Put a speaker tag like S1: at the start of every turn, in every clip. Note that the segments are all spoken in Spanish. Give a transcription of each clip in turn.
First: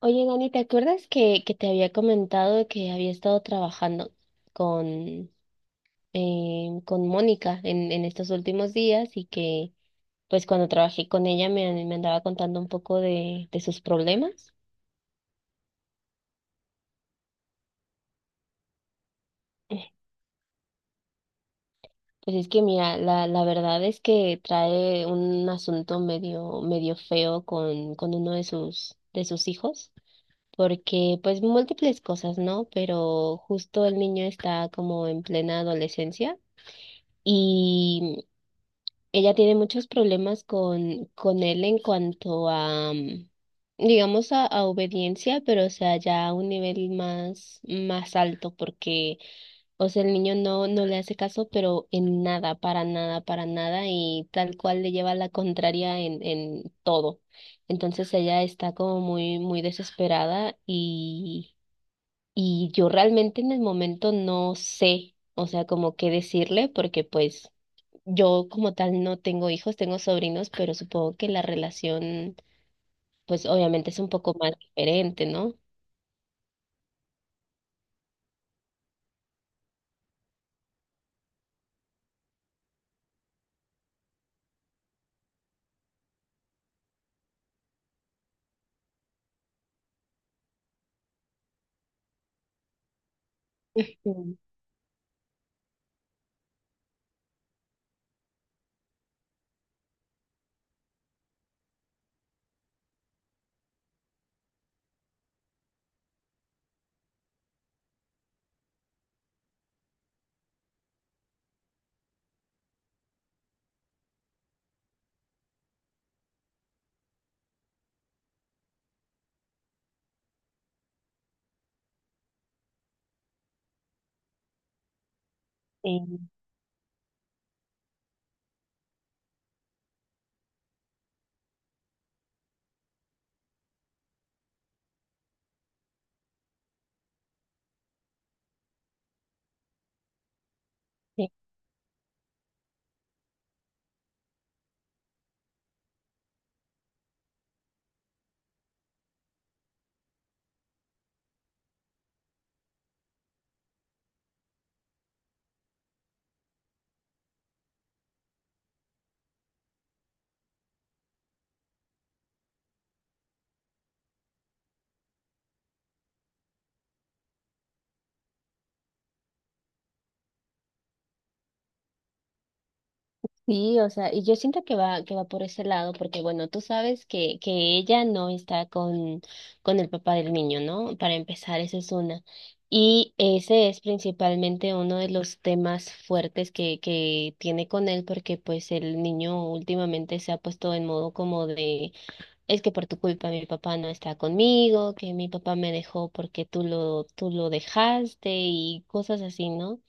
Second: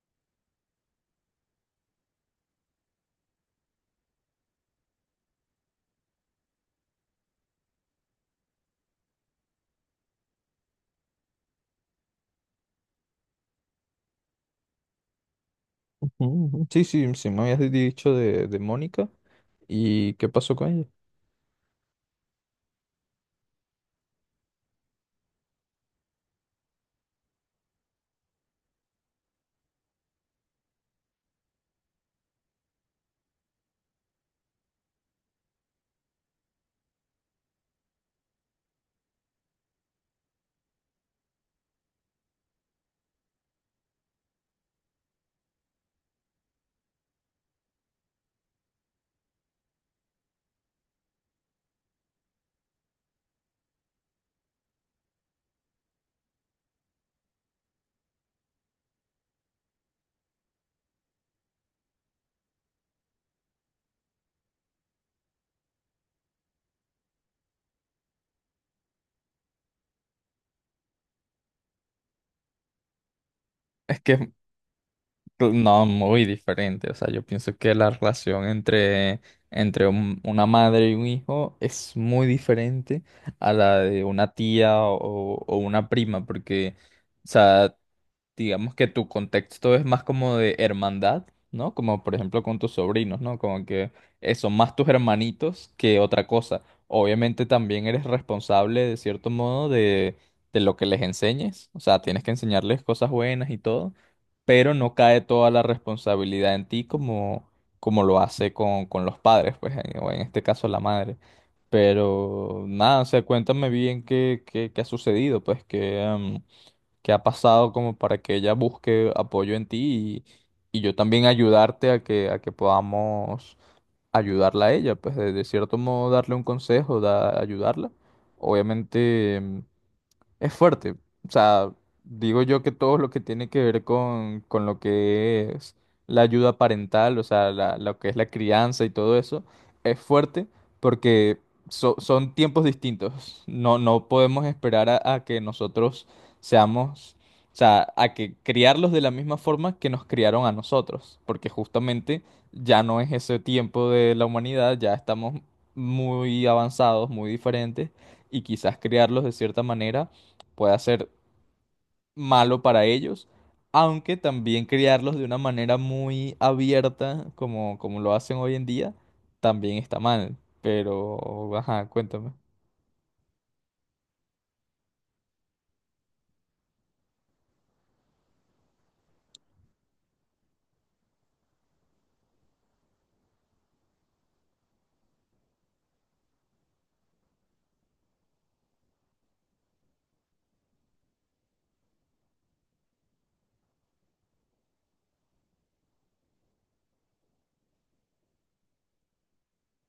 S1: Oye, Dani, ¿te acuerdas que te había comentado que había estado trabajando con, con Mónica en estos últimos días y que pues cuando trabajé con ella me andaba contando un poco de sus problemas?
S2: Ujú. Sí, sí, sí, me habías dicho de Mónica. ¿Y qué pasó con ella?
S1: Pues es que mira, la verdad es que trae un asunto medio feo con uno de sus hijos, porque pues múltiples cosas, ¿no? Pero justo el niño está como en plena adolescencia. Y Ella tiene muchos problemas con él en cuanto a digamos, a obediencia, pero o sea, ya a un nivel más alto, porque, o sea, el niño no le hace caso, pero en nada, para nada, para nada, y tal cual le lleva la contraria en todo. Entonces ella está como muy desesperada y yo realmente en el momento no sé, o sea, como qué decirle, porque pues... Yo como tal no tengo hijos, tengo sobrinos, pero supongo que la relación, pues obviamente es
S2: Es
S1: un
S2: que es
S1: poco más diferente, ¿no?
S2: no, muy diferente. O sea, yo pienso que la relación entre una madre y un hijo es muy diferente a la de una tía o una prima, porque, o sea, digamos que tu contexto es más como de hermandad, ¿no? Como por ejemplo con tus sobrinos, ¿no? Como que
S1: Mm.
S2: son más tus hermanitos que otra cosa. Obviamente también eres responsable de cierto modo de lo que les enseñes, o sea, tienes que enseñarles cosas buenas y todo, pero no cae toda la responsabilidad en ti como, como lo hace con los padres, pues, o en este caso la madre. Pero nada, o sea, cuéntame bien qué ha sucedido, pues que... qué ha pasado como para que ella busque apoyo en ti y yo también ayudarte a a que podamos ayudarla a ella, pues de cierto modo
S1: Sí,
S2: darle un consejo, ayudarla. Obviamente mm, es fuerte. O sea, digo yo que todo lo que tiene que ver con lo que es la ayuda parental, o sea, lo que es la crianza y todo eso, es fuerte
S1: sí.
S2: porque son tiempos distintos. No, no podemos esperar a que nosotros seamos, o sea, a que criarlos de la misma forma que nos criaron a nosotros, porque justamente ya no es ese tiempo de la humanidad, ya estamos muy avanzados, muy diferentes, y quizás criarlos de cierta manera pueda ser malo para ellos, aunque también criarlos de una manera muy abierta, como, como lo hacen hoy en día, también está mal. Pero, ajá, cuéntame.
S1: Sí, o sea, y yo siento que va por ese lado, porque bueno, tú sabes que ella no está con el papá del niño, ¿no? Para empezar, esa es una. Y ese es principalmente uno de los temas fuertes que tiene con él, porque pues el niño últimamente se ha puesto en modo como de es que por tu culpa mi papá no está conmigo, que mi papá me dejó porque tú lo dejaste y cosas así, ¿no?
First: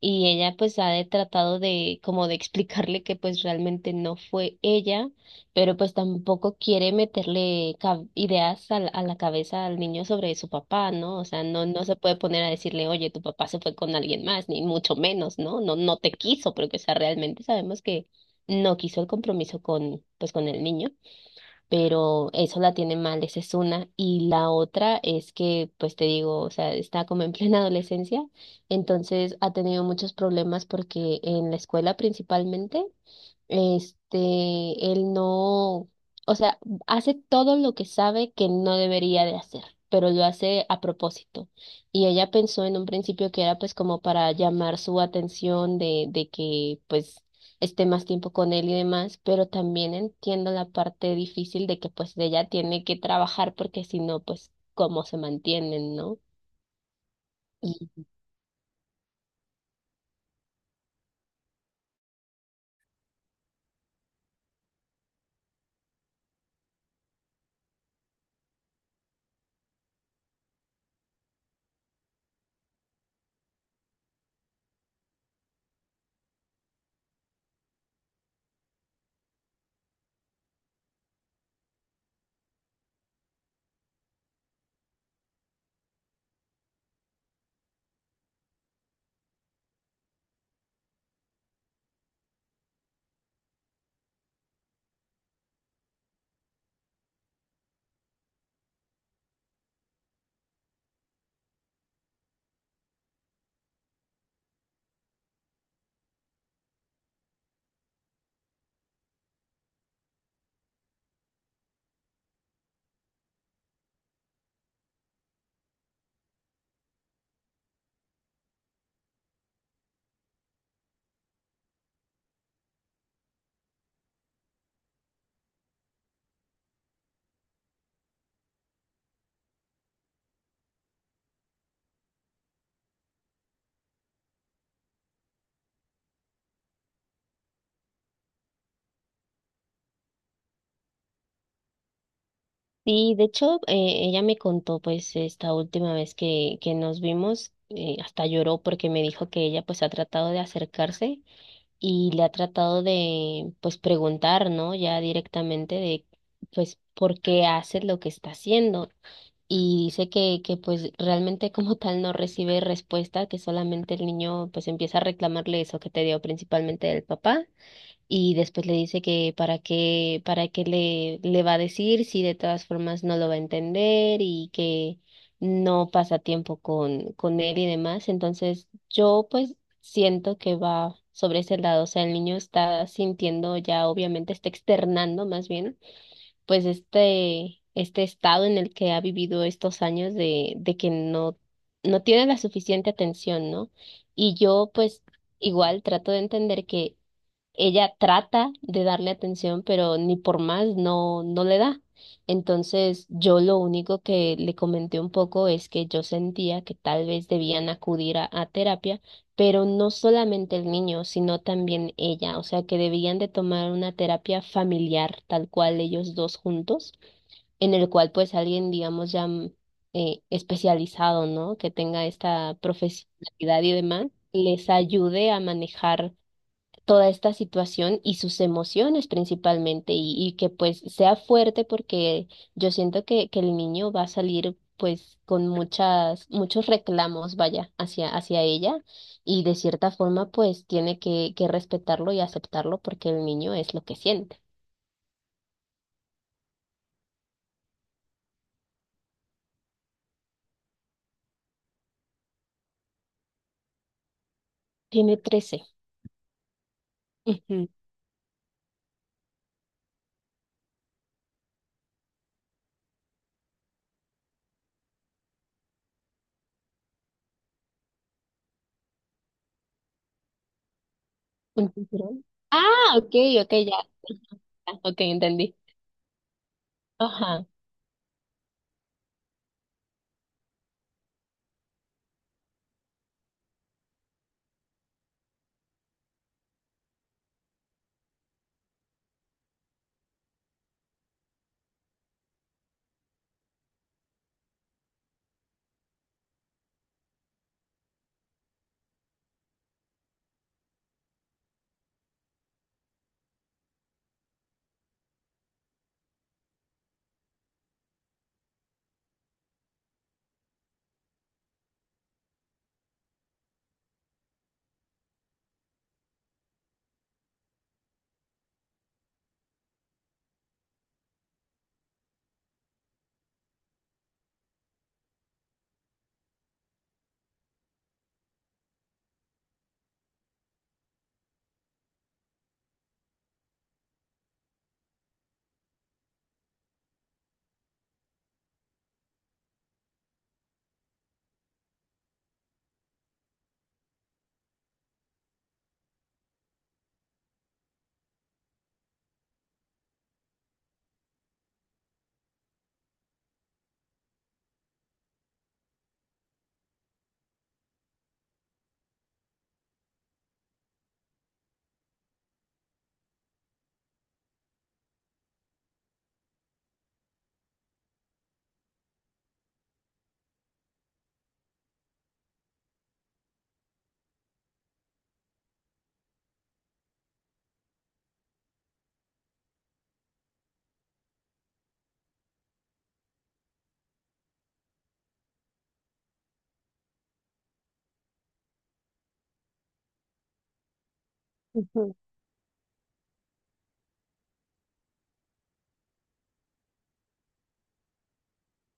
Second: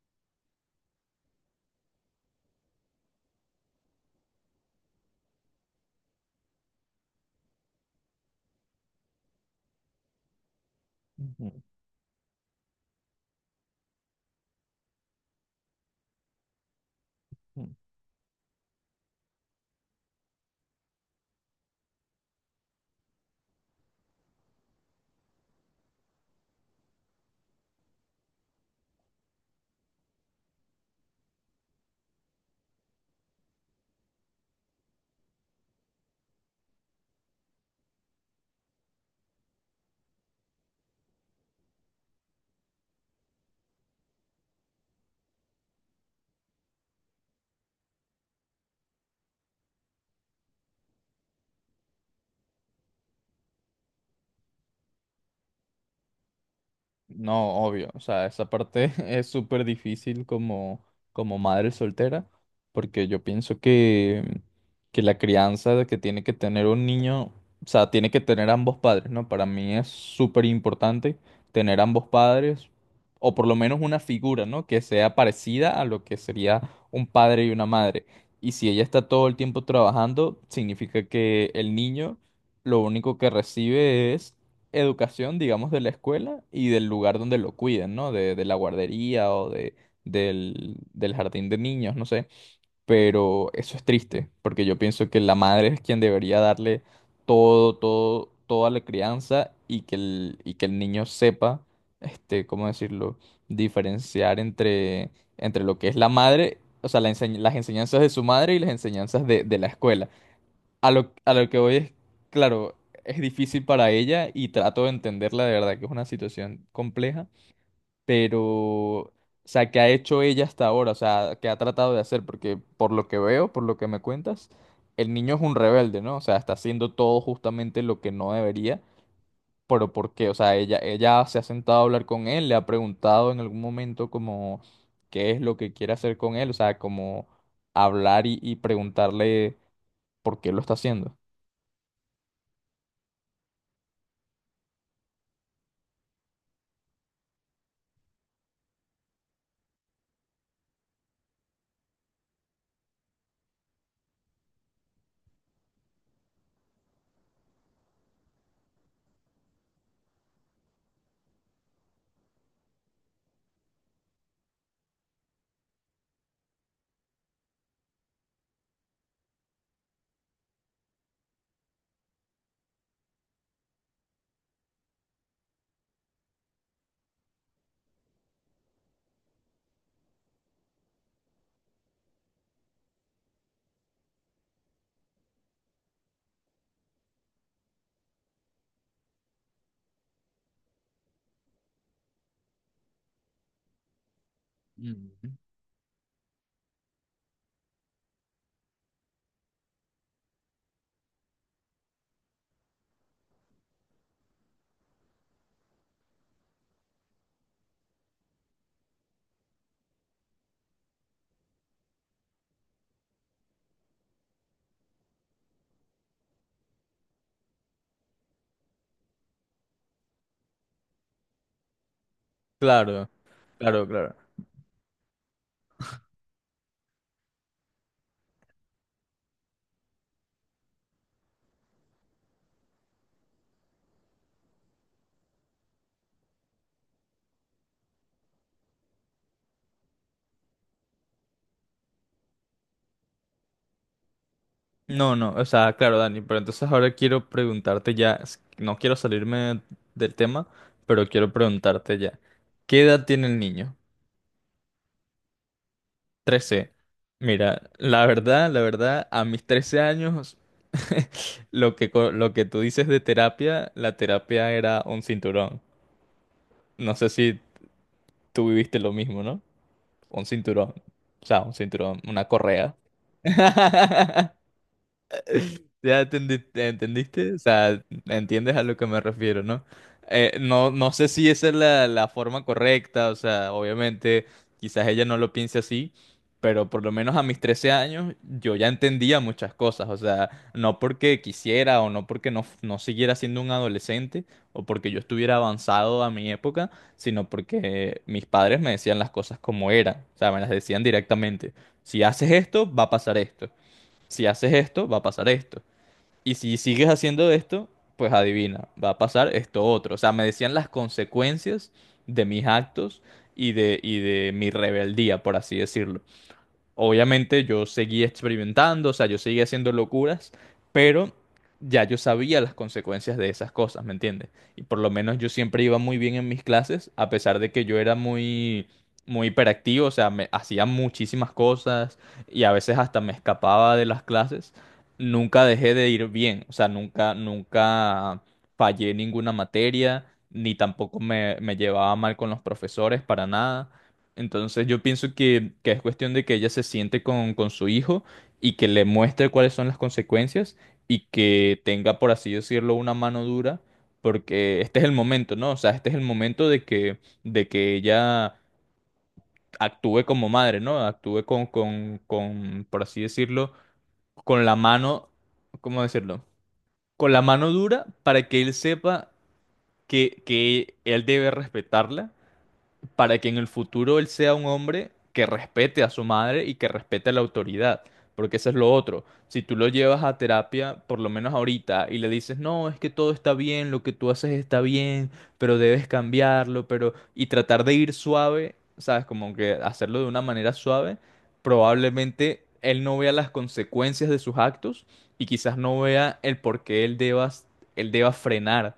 S1: Y ella pues tratado de como de explicarle que pues realmente no fue ella, pero pues tampoco quiere meterle ideas a la cabeza al niño sobre su papá, ¿no? O sea, no, no se puede poner a decirle, oye, tu papá se fue con alguien más, ni mucho menos, ¿no? No, no te quiso, porque o sea, realmente
S2: Ujú.
S1: sabemos que no quiso el compromiso con, pues con el niño, pero eso la tiene mal, esa es una. Y la otra es que, pues te digo, o sea, está como en plena adolescencia, entonces ha tenido muchos problemas porque en la escuela principalmente este, él no, o sea, hace todo lo que sabe que no debería de hacer, pero lo hace a propósito. Y ella pensó en un principio que era pues como para llamar su atención de que pues esté más tiempo con él y demás, pero también entiendo la parte difícil de que pues ella tiene que trabajar porque si no, pues cómo se mantienen, ¿no?
S2: No, obvio, o sea, esa parte es súper difícil como, como madre soltera, porque yo pienso que la crianza de que tiene que tener un niño, o sea, tiene que tener ambos padres, ¿no? Para mí es súper importante tener ambos padres, o por lo menos una figura, ¿no? Que sea parecida a lo que sería un padre y una madre. Y si ella está todo el tiempo trabajando, significa que el niño lo único que recibe es educación, digamos, de la escuela y del lugar donde lo cuiden, ¿no? De la guardería o del del jardín de niños, no sé. Pero eso es triste, porque yo pienso que la madre es quien debería darle todo, todo, toda la crianza y que el niño sepa, este, ¿cómo decirlo? Diferenciar entre, entre lo que es la madre, o sea, las enseñanzas de su madre y las enseñanzas de la escuela. A lo que voy es, claro, es difícil para ella y trato de entenderla, de verdad que es una situación compleja, pero, o sea, ¿qué ha hecho ella hasta ahora? O sea, ¿qué ha tratado de hacer? Porque por lo que veo, por lo que me cuentas, el niño es un rebelde, ¿no? O sea, está haciendo todo justamente lo que no debería, pero ¿por qué? O sea, ella se ha sentado a hablar con él, le ha preguntado en algún momento como qué es lo que quiere hacer con él, o sea, como hablar y preguntarle por qué lo está haciendo.
S1: Sí, de hecho, ella me contó pues esta última vez que nos vimos, hasta lloró porque me dijo que ella pues ha tratado de acercarse y le ha tratado de pues preguntar, ¿no? Ya directamente de pues por qué hace lo que está haciendo y dice que pues realmente como tal no recibe respuesta, que solamente el niño pues empieza a reclamarle eso que te dio principalmente del papá y después le dice que para qué le va a decir si de todas formas no lo va a entender y que no pasa tiempo con él y demás. Entonces yo pues siento que va sobre ese lado, o sea, el niño está sintiendo ya, obviamente está externando más bien, pues este estado en el que ha vivido estos años de que no, no tiene la suficiente atención, ¿no? Y yo pues igual trato de entender que ella trata de darle atención, pero ni por más no, no le da. Entonces, yo lo único que le comenté un poco es que yo sentía que tal vez debían acudir a terapia, pero no solamente el niño, sino también ella, o sea, que debían de tomar una terapia familiar, tal cual ellos dos juntos, en el cual pues alguien, digamos, ya especializado, ¿no? Que tenga esta
S2: Claro,
S1: profesionalidad y
S2: claro,
S1: demás,
S2: claro.
S1: les ayude a manejar toda esta situación y sus emociones principalmente y que pues sea fuerte porque yo siento que el niño va a salir pues con muchas, muchos reclamos, vaya, hacia, hacia ella y de cierta forma pues tiene que respetarlo y aceptarlo porque el niño es lo que siente.
S2: No, no, o sea, claro, Dani, pero entonces ahora quiero preguntarte ya, no quiero salirme del tema, pero quiero preguntarte ya, ¿qué edad tiene el niño?
S1: Tiene 13.
S2: 13.
S1: Ujú.
S2: Mira, la verdad, a mis 13 años, lo que, lo que tú dices de terapia, la terapia era un cinturón. No sé si tú viviste lo mismo, ¿no? Un cinturón, o sea, un
S1: Un
S2: cinturón,
S1: cinturón.
S2: una correa.
S1: Ah, ok, ok, ya. Ah, ok, entendí.
S2: Ya entendiste, o
S1: Ajá.
S2: sea, entiendes a lo que me refiero, ¿no? No, no sé si esa es la, la forma correcta, o sea, obviamente quizás ella no lo piense así, pero por lo menos a mis 13 años yo ya entendía muchas cosas, o sea, no porque quisiera o no porque no siguiera siendo un adolescente o porque yo estuviera avanzado a mi época, sino porque mis padres me decían las cosas como eran, o sea, me las decían directamente, si haces esto, va a pasar esto, si haces esto, va a pasar esto. Y si sigues haciendo esto, pues adivina, va a pasar esto otro. O sea, me decían las consecuencias de mis actos y de mi rebeldía, por así decirlo. Obviamente yo seguí experimentando, o sea, yo seguí haciendo locuras, pero ya yo sabía las consecuencias de esas cosas, ¿me entiendes? Y por lo menos yo siempre iba muy bien en mis clases, a pesar de que yo era muy, muy hiperactivo, o sea, me hacía muchísimas cosas y a veces hasta me escapaba de las clases. Nunca dejé de ir bien, o sea, nunca, nunca fallé ninguna materia, ni tampoco me llevaba mal con los profesores para nada. Entonces yo pienso que es cuestión de que ella se siente con su hijo y que le muestre cuáles son las consecuencias y que tenga, por así decirlo, una mano dura, porque este es el momento, ¿no? O sea, este es el momento de que ella actúe como madre, ¿no? Actúe con, por así decirlo, con la mano, ¿cómo decirlo? Con la mano dura para que él sepa que él debe respetarla para que en el futuro él sea un hombre que respete a su madre y que respete a la autoridad. Porque eso es lo otro. Si tú lo llevas a terapia, por lo menos ahorita, y le dices, no, es que todo está bien, lo que tú haces está bien, pero debes cambiarlo, pero... Y tratar de ir suave, ¿sabes? Como que hacerlo de una manera suave, probablemente él no vea las consecuencias de sus actos y quizás no vea el por qué él deba frenar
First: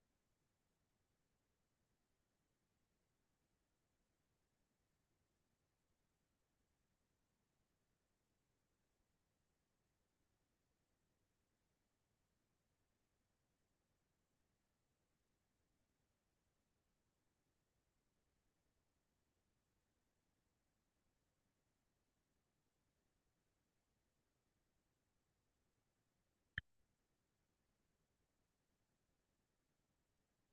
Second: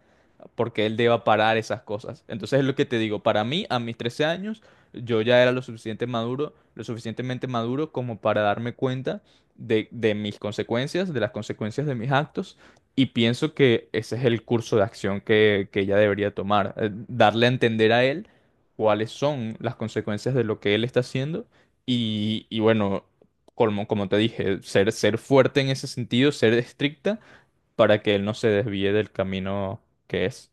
S2: porque él deba parar esas cosas. Entonces es lo que te digo, para mí, a mis 13 años, yo ya era lo suficiente maduro, lo suficientemente maduro como para darme cuenta de mis consecuencias, de las consecuencias de mis actos, y pienso que ese es el curso de acción que ella debería tomar, darle a entender a él cuáles son las consecuencias de lo que él está haciendo, y bueno, como, como te dije, ser, ser fuerte en ese sentido, ser estricta para que él no se desvíe del camino que es.